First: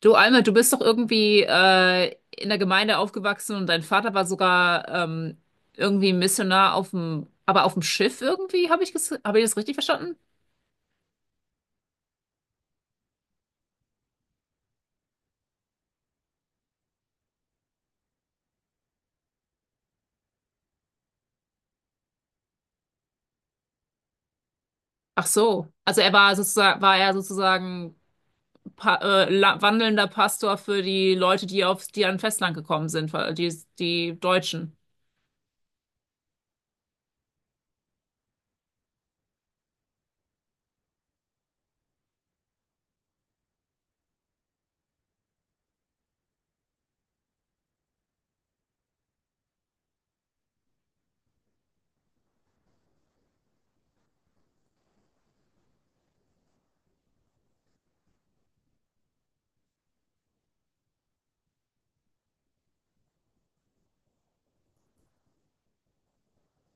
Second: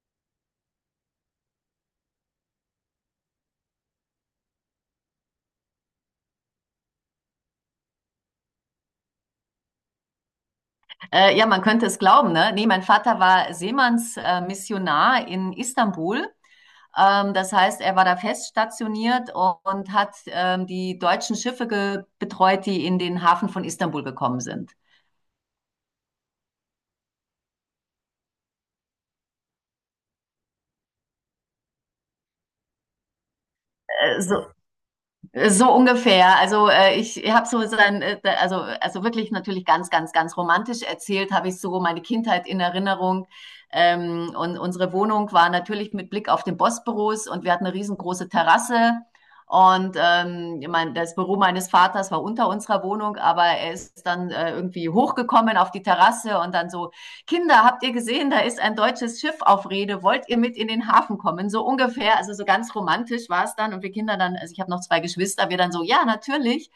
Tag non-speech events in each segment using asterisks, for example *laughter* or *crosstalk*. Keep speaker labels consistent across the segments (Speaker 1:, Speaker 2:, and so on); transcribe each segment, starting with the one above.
Speaker 1: Du, Alma, du bist doch irgendwie in der Gemeinde aufgewachsen und dein Vater war sogar irgendwie Missionar auf dem, aber auf dem Schiff irgendwie, habe ich, hab ich das richtig verstanden?
Speaker 2: Ja, man könnte es glauben, ne? Nee, mein Vater war Seemannsmissionar Missionar in Istanbul. Das heißt, er war da fest stationiert und hat die deutschen Schiffe betreut, die in den Hafen von Istanbul gekommen sind.
Speaker 1: Ach so, also er war sozusagen, war er sozusagen wandelnder Pastor für die Leute, die auf, die an Festland gekommen sind, weil die
Speaker 2: Äh, so,
Speaker 1: Deutschen.
Speaker 2: So ungefähr. Also ich habe also wirklich natürlich ganz romantisch erzählt, habe ich so meine Kindheit in Erinnerung. Und unsere Wohnung war natürlich mit Blick auf den Bossbüros und wir hatten eine riesengroße Terrasse. Und ich mein, das Büro meines Vaters war unter unserer Wohnung, aber er ist dann irgendwie hochgekommen auf die Terrasse und dann so: Kinder, habt ihr gesehen, da ist ein deutsches Schiff auf Rede, wollt ihr mit in den Hafen kommen? So ungefähr, also so ganz romantisch war es dann, und wir Kinder dann, also ich habe noch zwei Geschwister, wir dann so: ja, natürlich.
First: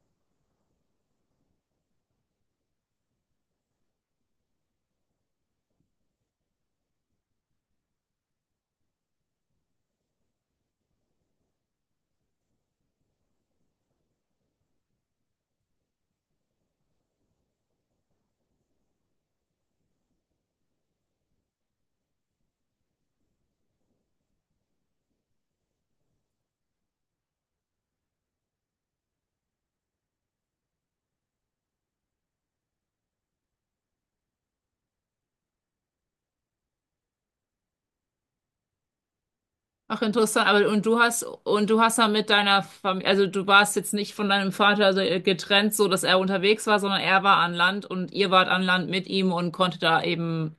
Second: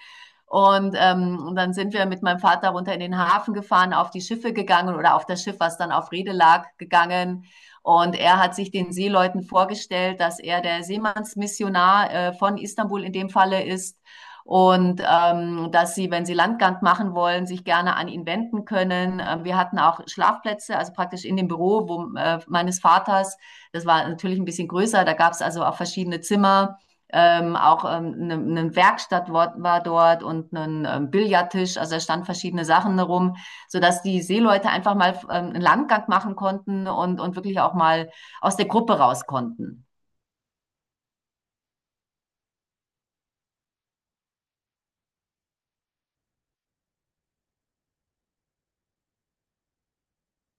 Speaker 2: Und und dann sind wir mit meinem Vater runter in den Hafen gefahren, auf die Schiffe gegangen oder auf das Schiff, was dann auf Rede lag, gegangen. Und er hat sich den Seeleuten vorgestellt, dass er der Seemannsmissionar von Istanbul in dem Falle ist, und dass sie, wenn sie Landgang machen wollen, sich gerne an ihn wenden können. Wir hatten auch Schlafplätze, also praktisch in dem Büro wo, meines Vaters. Das war natürlich ein bisschen größer, da gab es also auch verschiedene Zimmer. Auch eine Werkstatt war dort und ein Billardtisch, also da standen verschiedene Sachen herum, sodass die Seeleute einfach mal einen Landgang machen konnten und wirklich auch mal aus der Gruppe raus konnten.
Speaker 1: Ach, interessant. Aber und du hast dann mit deiner Familie, also du warst jetzt nicht von deinem Vater so getrennt, so dass er unterwegs war, sondern er war an Land und ihr wart an Land mit ihm und konnte da eben,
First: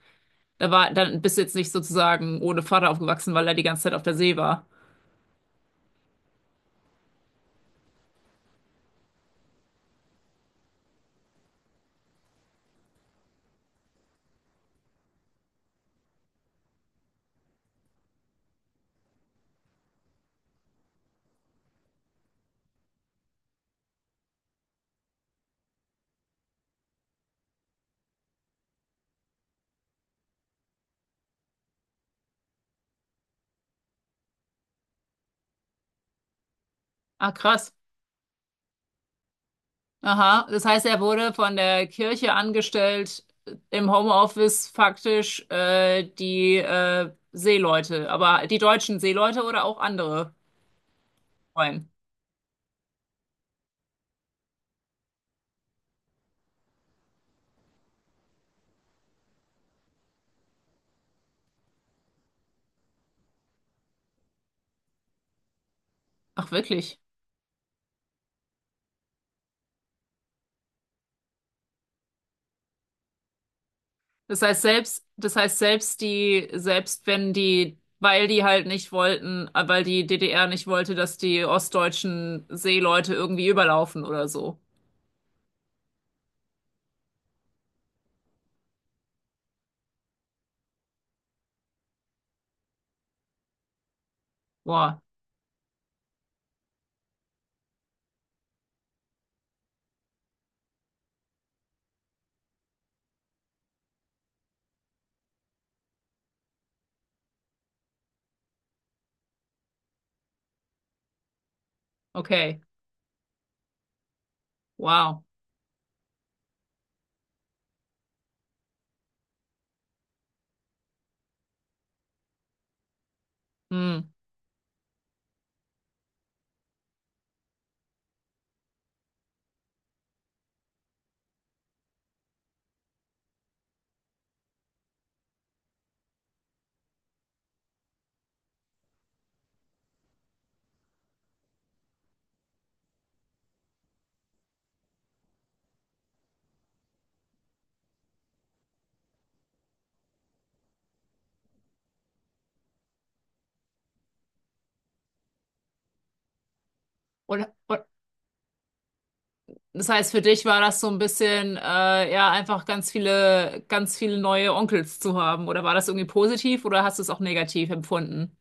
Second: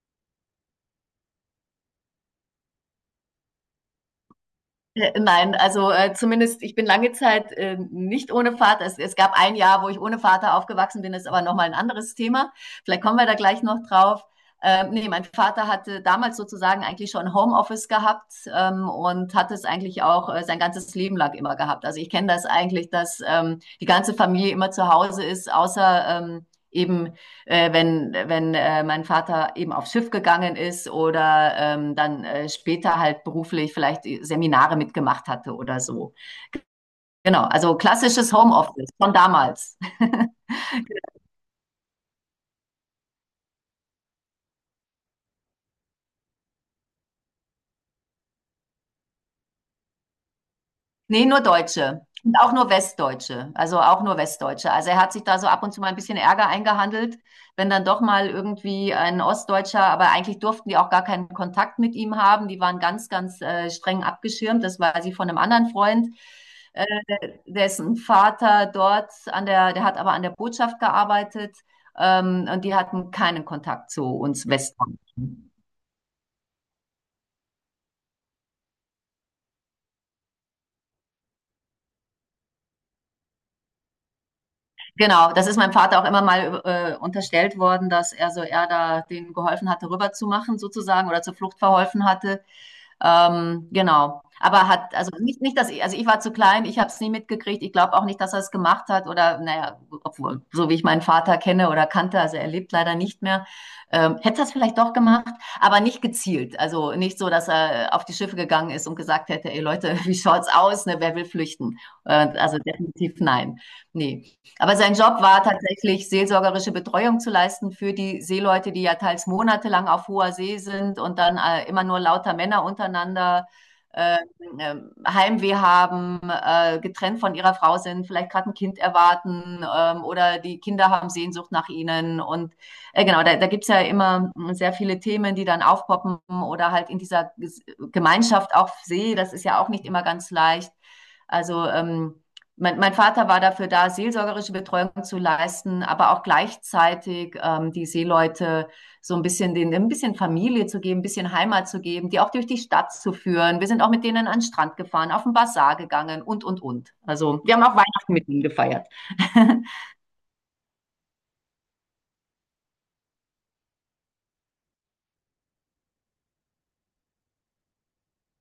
Speaker 1: da war, dann bist du jetzt nicht sozusagen ohne Vater aufgewachsen, weil er die ganze Zeit auf der See war.
Speaker 2: Nein, also, zumindest ich bin lange Zeit, nicht ohne Vater. Es gab ein Jahr, wo ich ohne Vater aufgewachsen bin, ist aber noch mal 'n anderes Thema. Vielleicht kommen wir da gleich noch drauf. Ne, mein Vater hatte damals sozusagen eigentlich schon Homeoffice gehabt, und hat es eigentlich auch, sein ganzes Leben lang immer gehabt. Also, ich kenne das eigentlich, dass, die ganze Familie immer zu Hause ist, außer, eben wenn mein Vater eben aufs Schiff gegangen ist oder dann später halt beruflich vielleicht Seminare mitgemacht hatte oder so.
Speaker 1: Ah,
Speaker 2: Genau,
Speaker 1: krass.
Speaker 2: also klassisches Homeoffice von damals. *laughs*
Speaker 1: Aha. Das heißt, er wurde von der Kirche angestellt, im Homeoffice faktisch die Seeleute, aber die deutschen Seeleute oder auch andere
Speaker 2: Nee, nur
Speaker 1: Freunde.
Speaker 2: Deutsche. Und auch nur Westdeutsche. Also auch nur Westdeutsche. Also er hat sich da so ab und zu mal ein bisschen Ärger eingehandelt, wenn dann doch mal irgendwie ein Ostdeutscher, aber eigentlich durften die auch gar keinen Kontakt mit ihm haben. Die waren ganz streng abgeschirmt. Das war sie von einem anderen Freund,
Speaker 1: Ach,
Speaker 2: äh,
Speaker 1: wirklich?
Speaker 2: dessen Vater dort an der, der hat aber an der Botschaft gearbeitet, und die hatten keinen Kontakt zu uns
Speaker 1: Das
Speaker 2: Westdeutschen.
Speaker 1: heißt selbst die, selbst wenn die, weil die halt nicht wollten, weil die DDR nicht wollte, dass die ostdeutschen Seeleute irgendwie überlaufen oder so.
Speaker 2: Genau, das ist meinem Vater auch immer mal unterstellt worden, dass er so er da denen geholfen hatte, rüberzumachen sozusagen oder zur Flucht verholfen hatte. Genau. Aber hat,
Speaker 1: Wow,
Speaker 2: also nicht, dass ich, also ich war zu klein, ich habe es nie mitgekriegt. Ich glaube auch nicht, dass er es gemacht hat oder, naja, obwohl, so wie ich meinen Vater kenne oder kannte, also er lebt leider nicht mehr, hätte er es vielleicht doch gemacht, aber nicht gezielt. Also nicht so, dass er auf die Schiffe gegangen ist und gesagt hätte, ey Leute, *laughs* wie schaut's aus, ne, wer will flüchten? Also
Speaker 1: okay,
Speaker 2: definitiv nein. Nee. Aber sein Job
Speaker 1: wow.
Speaker 2: war tatsächlich, seelsorgerische Betreuung zu leisten für die Seeleute, die ja teils monatelang auf hoher See sind und dann immer nur lauter Männer untereinander
Speaker 1: Hm.
Speaker 2: äh, äh, Heimweh haben, getrennt von ihrer Frau sind, vielleicht gerade ein Kind erwarten, oder die Kinder haben Sehnsucht nach ihnen. Und genau, da gibt's ja immer sehr viele Themen, die dann aufpoppen oder halt in dieser Gemeinschaft auf See, das ist ja auch nicht immer ganz leicht. Also mein Vater war dafür da, seelsorgerische Betreuung zu leisten, aber auch gleichzeitig die Seeleute so ein bisschen denen ein bisschen Familie zu geben, ein bisschen Heimat zu geben, die auch durch die Stadt zu führen. Wir sind auch mit denen an den Strand gefahren, auf den Basar gegangen und und und. Also
Speaker 1: Und,
Speaker 2: wir haben auch
Speaker 1: und
Speaker 2: Weihnachten mit ihnen gefeiert. *laughs*
Speaker 1: das heißt, für dich war das so ein bisschen, ja, einfach ganz viele neue Onkels zu haben. Oder war das irgendwie positiv oder hast du es auch negativ empfunden?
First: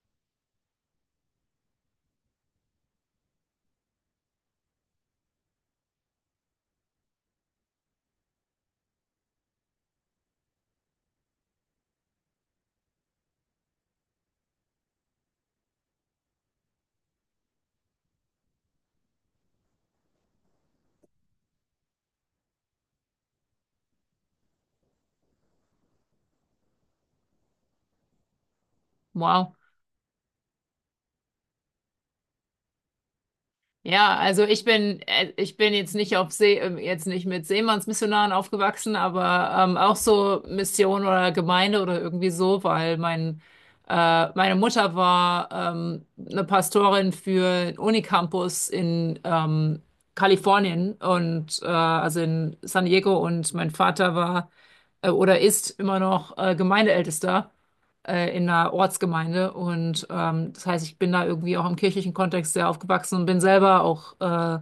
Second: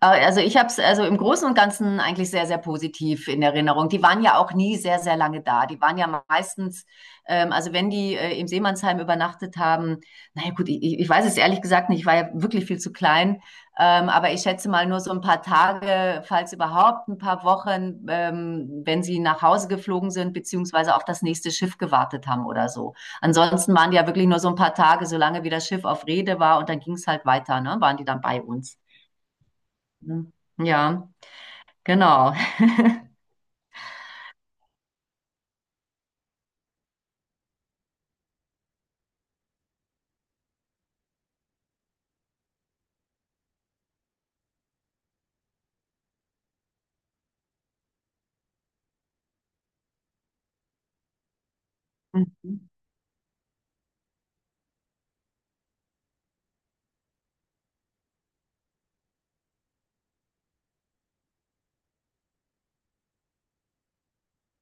Speaker 2: Also ich habe es also im Großen und Ganzen eigentlich sehr positiv in Erinnerung. Die waren ja auch nie sehr lange da. Die waren ja meistens, also wenn die im Seemannsheim übernachtet haben, naja gut, ich weiß es ehrlich gesagt nicht, ich war ja wirklich viel zu klein, aber ich schätze mal nur so ein paar Tage, falls überhaupt ein paar Wochen, wenn sie nach Hause geflogen sind, beziehungsweise auf das nächste Schiff gewartet haben oder so. Ansonsten waren die ja wirklich nur so ein paar Tage, solange wie das Schiff auf Rede war und dann ging es halt weiter, ne, waren die dann bei uns.
Speaker 1: Wow.
Speaker 2: Mhm. Ja, genau.
Speaker 1: Ja, also ich bin jetzt nicht auf See, jetzt nicht mit Seemannsmissionaren aufgewachsen, aber auch so Mission oder Gemeinde oder irgendwie so, weil mein, meine Mutter war eine Pastorin für einen Unicampus in Kalifornien und also in
Speaker 2: Mhm.
Speaker 1: San Diego und mein Vater war oder ist immer noch Gemeindeältester in einer Ortsgemeinde. Und das heißt, ich bin da irgendwie auch im kirchlichen Kontext sehr aufgewachsen und bin selber auch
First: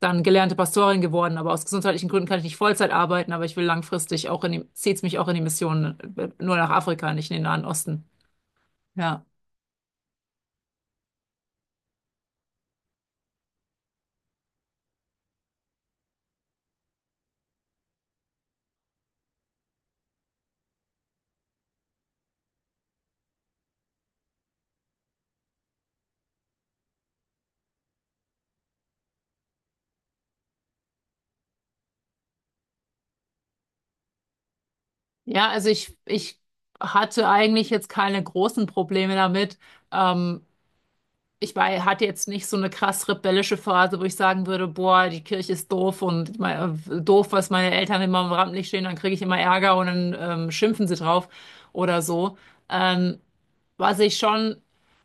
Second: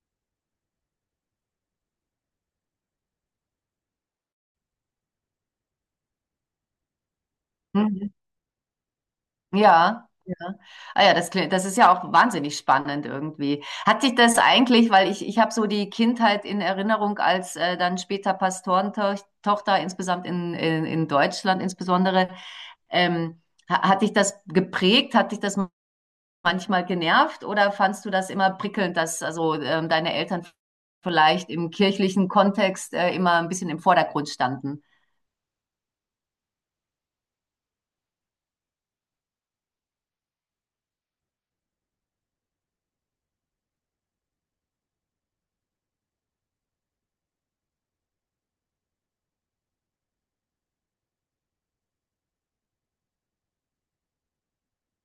Speaker 1: dann gelernte Pastorin geworden. Aber aus gesundheitlichen Gründen kann ich nicht Vollzeit arbeiten, aber ich will langfristig auch in die, zieht's mich auch in die Mission, nur nach Afrika, nicht in den Nahen Osten.
Speaker 2: Mhm.
Speaker 1: Ja.
Speaker 2: Ja, ja. Ah ja, das, das ist ja auch wahnsinnig spannend irgendwie. Hat dich das eigentlich, weil ich habe so die Kindheit in Erinnerung als dann später Pastorentochter, insgesamt in Deutschland insbesondere, ähm, hat dich das geprägt? Hat dich das manchmal genervt oder fandst du das immer prickelnd, dass also deine Eltern vielleicht im kirchlichen Kontext immer ein bisschen im Vordergrund standen?
Speaker 1: Ja, also ich hatte eigentlich jetzt keine großen Probleme damit. Ähm, ich war, hatte jetzt nicht so eine krass rebellische Phase, wo ich sagen würde, boah, die Kirche ist doof und mein, doof, was meine Eltern immer im Rampenlicht stehen, dann kriege ich immer Ärger und dann schimpfen sie drauf oder so. Ähm, was ich schon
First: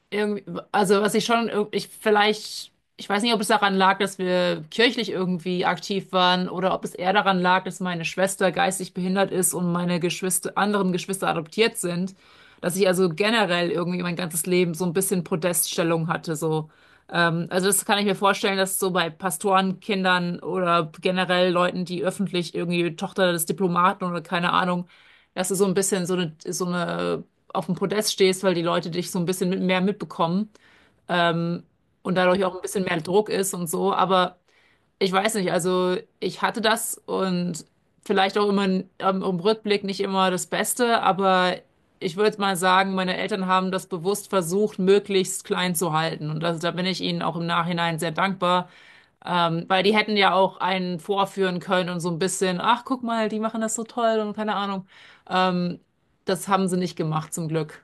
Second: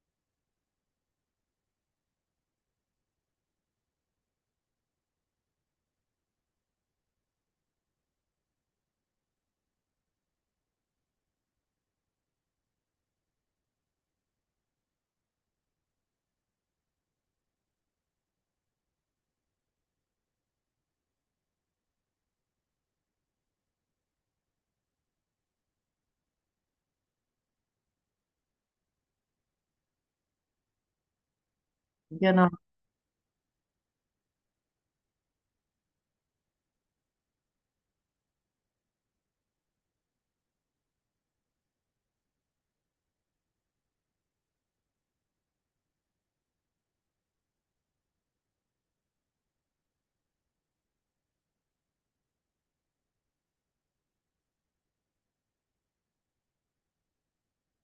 Speaker 1: irgendwie, also was ich schon, ich vielleicht, ich weiß nicht, ob es daran lag, dass wir kirchlich irgendwie aktiv waren oder ob es eher daran lag, dass meine Schwester geistig behindert ist und meine Geschwister, anderen Geschwister adoptiert sind, dass ich also generell irgendwie mein ganzes Leben so ein bisschen Podeststellung hatte, so. Also das kann ich mir vorstellen, dass so bei Pastorenkindern oder generell Leuten, die öffentlich irgendwie Tochter des Diplomaten oder keine Ahnung, dass du so ein bisschen so eine auf dem Podest stehst, weil die Leute dich so ein bisschen mit mehr mitbekommen ähm, und dadurch
Speaker 2: Genau.
Speaker 1: auch ein bisschen mehr Druck ist und so. Aber ich weiß nicht, also ich hatte das und vielleicht auch immer im Rückblick nicht immer das Beste, aber ich würde mal sagen, meine Eltern haben das bewusst versucht, möglichst klein zu halten. Und das, da bin ich ihnen auch im Nachhinein sehr dankbar, weil die hätten ja auch einen vorführen können und so ein bisschen, ach, guck mal, die machen das so toll und keine Ahnung. Ähm, das haben sie nicht gemacht, zum Glück.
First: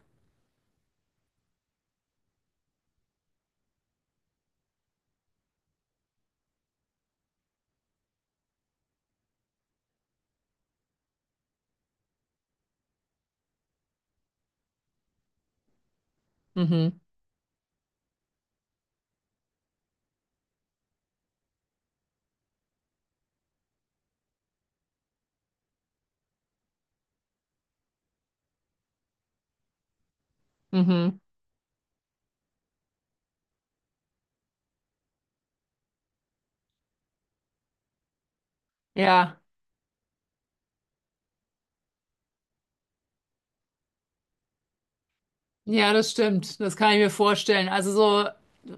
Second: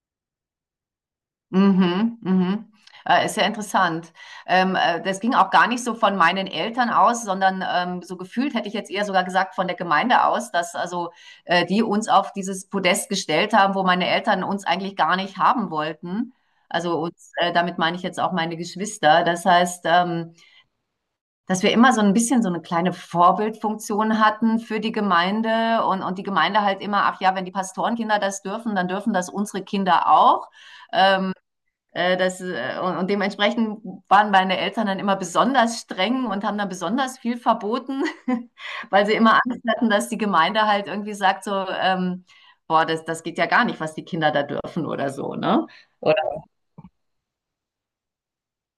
Speaker 2: Mhm, mhm. Ist ja interessant. Das ging auch gar nicht so von meinen Eltern aus, sondern so gefühlt hätte ich jetzt eher sogar gesagt von der Gemeinde aus, dass also die uns auf dieses Podest gestellt haben, wo meine Eltern uns eigentlich gar nicht haben wollten. Also
Speaker 1: Mhm.
Speaker 2: uns, damit meine ich jetzt auch meine Geschwister. Das heißt, dass wir immer so ein bisschen so eine kleine Vorbildfunktion hatten für die Gemeinde und die Gemeinde halt immer, ach ja, wenn die Pastorenkinder das dürfen, dann dürfen das unsere Kinder auch.
Speaker 1: Mhm.
Speaker 2: Und dementsprechend waren meine Eltern dann immer besonders streng und haben dann besonders viel verboten, *laughs* weil sie immer
Speaker 1: Ja,
Speaker 2: Angst hatten, dass die Gemeinde halt irgendwie sagt so, boah, das geht ja gar nicht, was die Kinder da dürfen oder so, ne?
Speaker 1: ja, das
Speaker 2: Oder,
Speaker 1: stimmt. Das kann ich mir vorstellen. Also so,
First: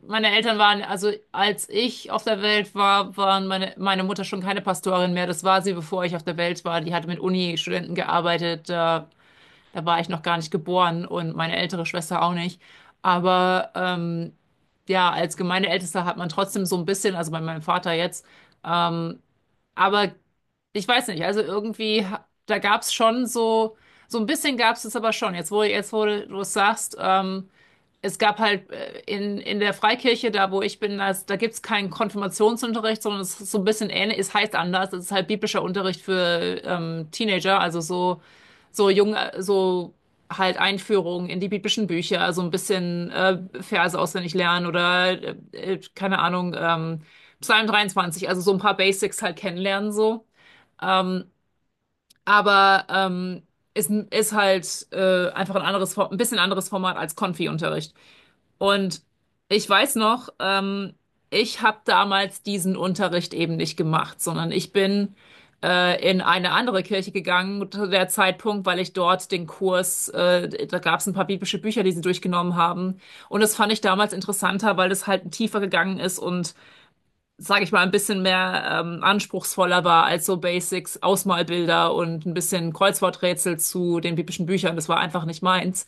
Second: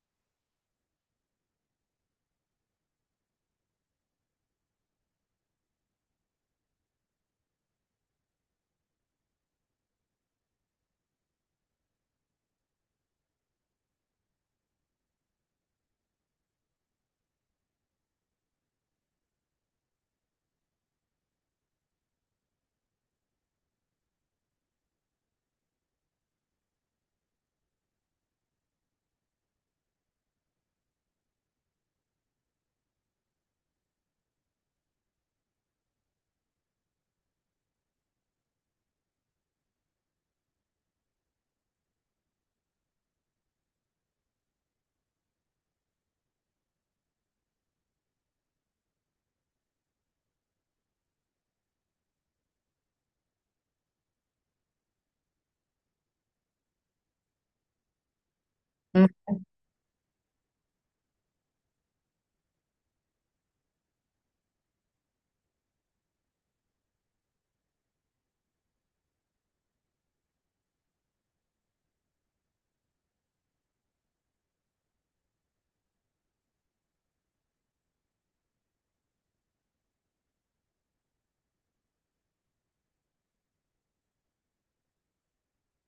Speaker 1: meine Eltern waren, also als ich auf der Welt war, waren meine, meine Mutter schon keine Pastorin mehr. Das war sie, bevor ich auf der Welt war. Die hatte mit Uni-Studenten gearbeitet. Da, da war ich noch gar nicht geboren und meine ältere Schwester auch nicht. Aber ja, als Gemeindeältester hat man trotzdem so ein bisschen, also bei meinem Vater jetzt, ähm, aber ich weiß nicht, also irgendwie, da gab es schon so, so ein bisschen gab es es aber schon. Jetzt, wo du es sagst, es gab halt in der Freikirche, da wo ich bin, da, da gibt es keinen Konfirmationsunterricht, sondern es ist so ein bisschen ähnlich, es heißt anders, es ist halt biblischer Unterricht für Teenager, also so, so jung, so halt Einführung in die biblischen Bücher, also ein bisschen Verse auswendig lernen oder keine Ahnung, Psalm 23. Also so ein paar Basics halt kennenlernen so. Ähm, aber ist, ist halt einfach ein anderes, ein bisschen anderes Format als Konfi-Unterricht. Und
Speaker 2: mhm.
Speaker 1: ich weiß noch, ich habe damals diesen Unterricht eben nicht gemacht, sondern ich bin in eine andere Kirche gegangen zu der Zeitpunkt, weil ich dort den Kurs, da gab es ein paar biblische Bücher, die sie durchgenommen haben. Und das fand ich damals interessanter, weil es halt tiefer gegangen ist und sage ich mal, ein bisschen mehr anspruchsvoller war als so Basics, Ausmalbilder und ein bisschen Kreuzworträtsel zu den biblischen Büchern. Das war einfach nicht meins.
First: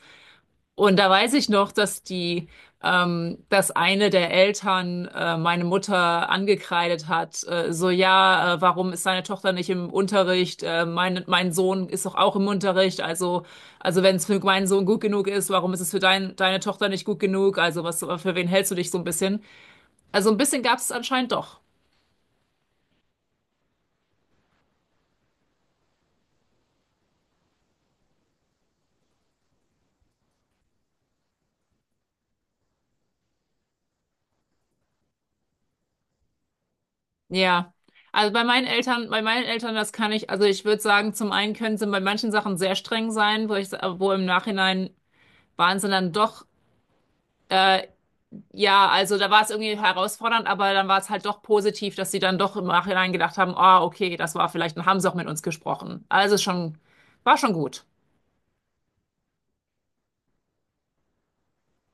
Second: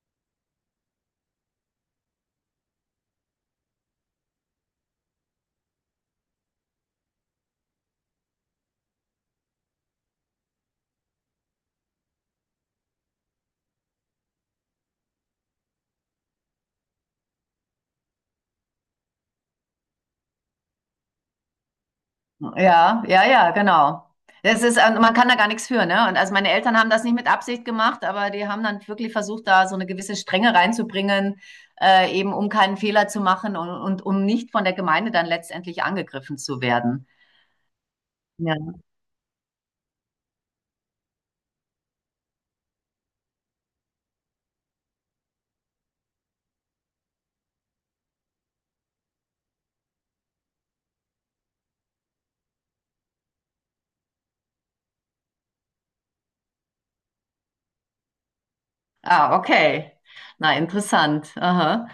Speaker 1: Und da weiß ich noch, dass die, dass eine der Eltern meine Mutter angekreidet hat, so ja, warum ist seine Tochter nicht im Unterricht? Mein Sohn ist doch auch im Unterricht. Also wenn es für meinen Sohn gut genug ist, warum ist es für dein, deine Tochter nicht gut genug? Also was, für wen hältst du dich so ein bisschen? Also ein bisschen gab es anscheinend doch.
Speaker 2: Ja, ja, ja, genau. Das ist, man kann da gar nichts für, ne? Und also meine Eltern haben das nicht mit Absicht gemacht, aber die haben dann wirklich versucht, da so eine gewisse Strenge reinzubringen, eben um keinen Fehler zu machen und um nicht von der Gemeinde dann letztendlich angegriffen zu werden.
Speaker 1: Ja, also
Speaker 2: Ja.
Speaker 1: Bei meinen Eltern, das kann ich, also ich würde sagen, zum einen können sie bei manchen Sachen sehr streng sein, wo ich, wo im Nachhinein waren sie dann doch, äh, ja, also da war es irgendwie herausfordernd, aber dann war es halt doch positiv, dass sie dann doch im Nachhinein gedacht haben, ah, okay, das war vielleicht, dann haben sie auch mit uns gesprochen. Also schon, war schon gut.
Speaker 2: Ah, okay. Na, interessant. Aha.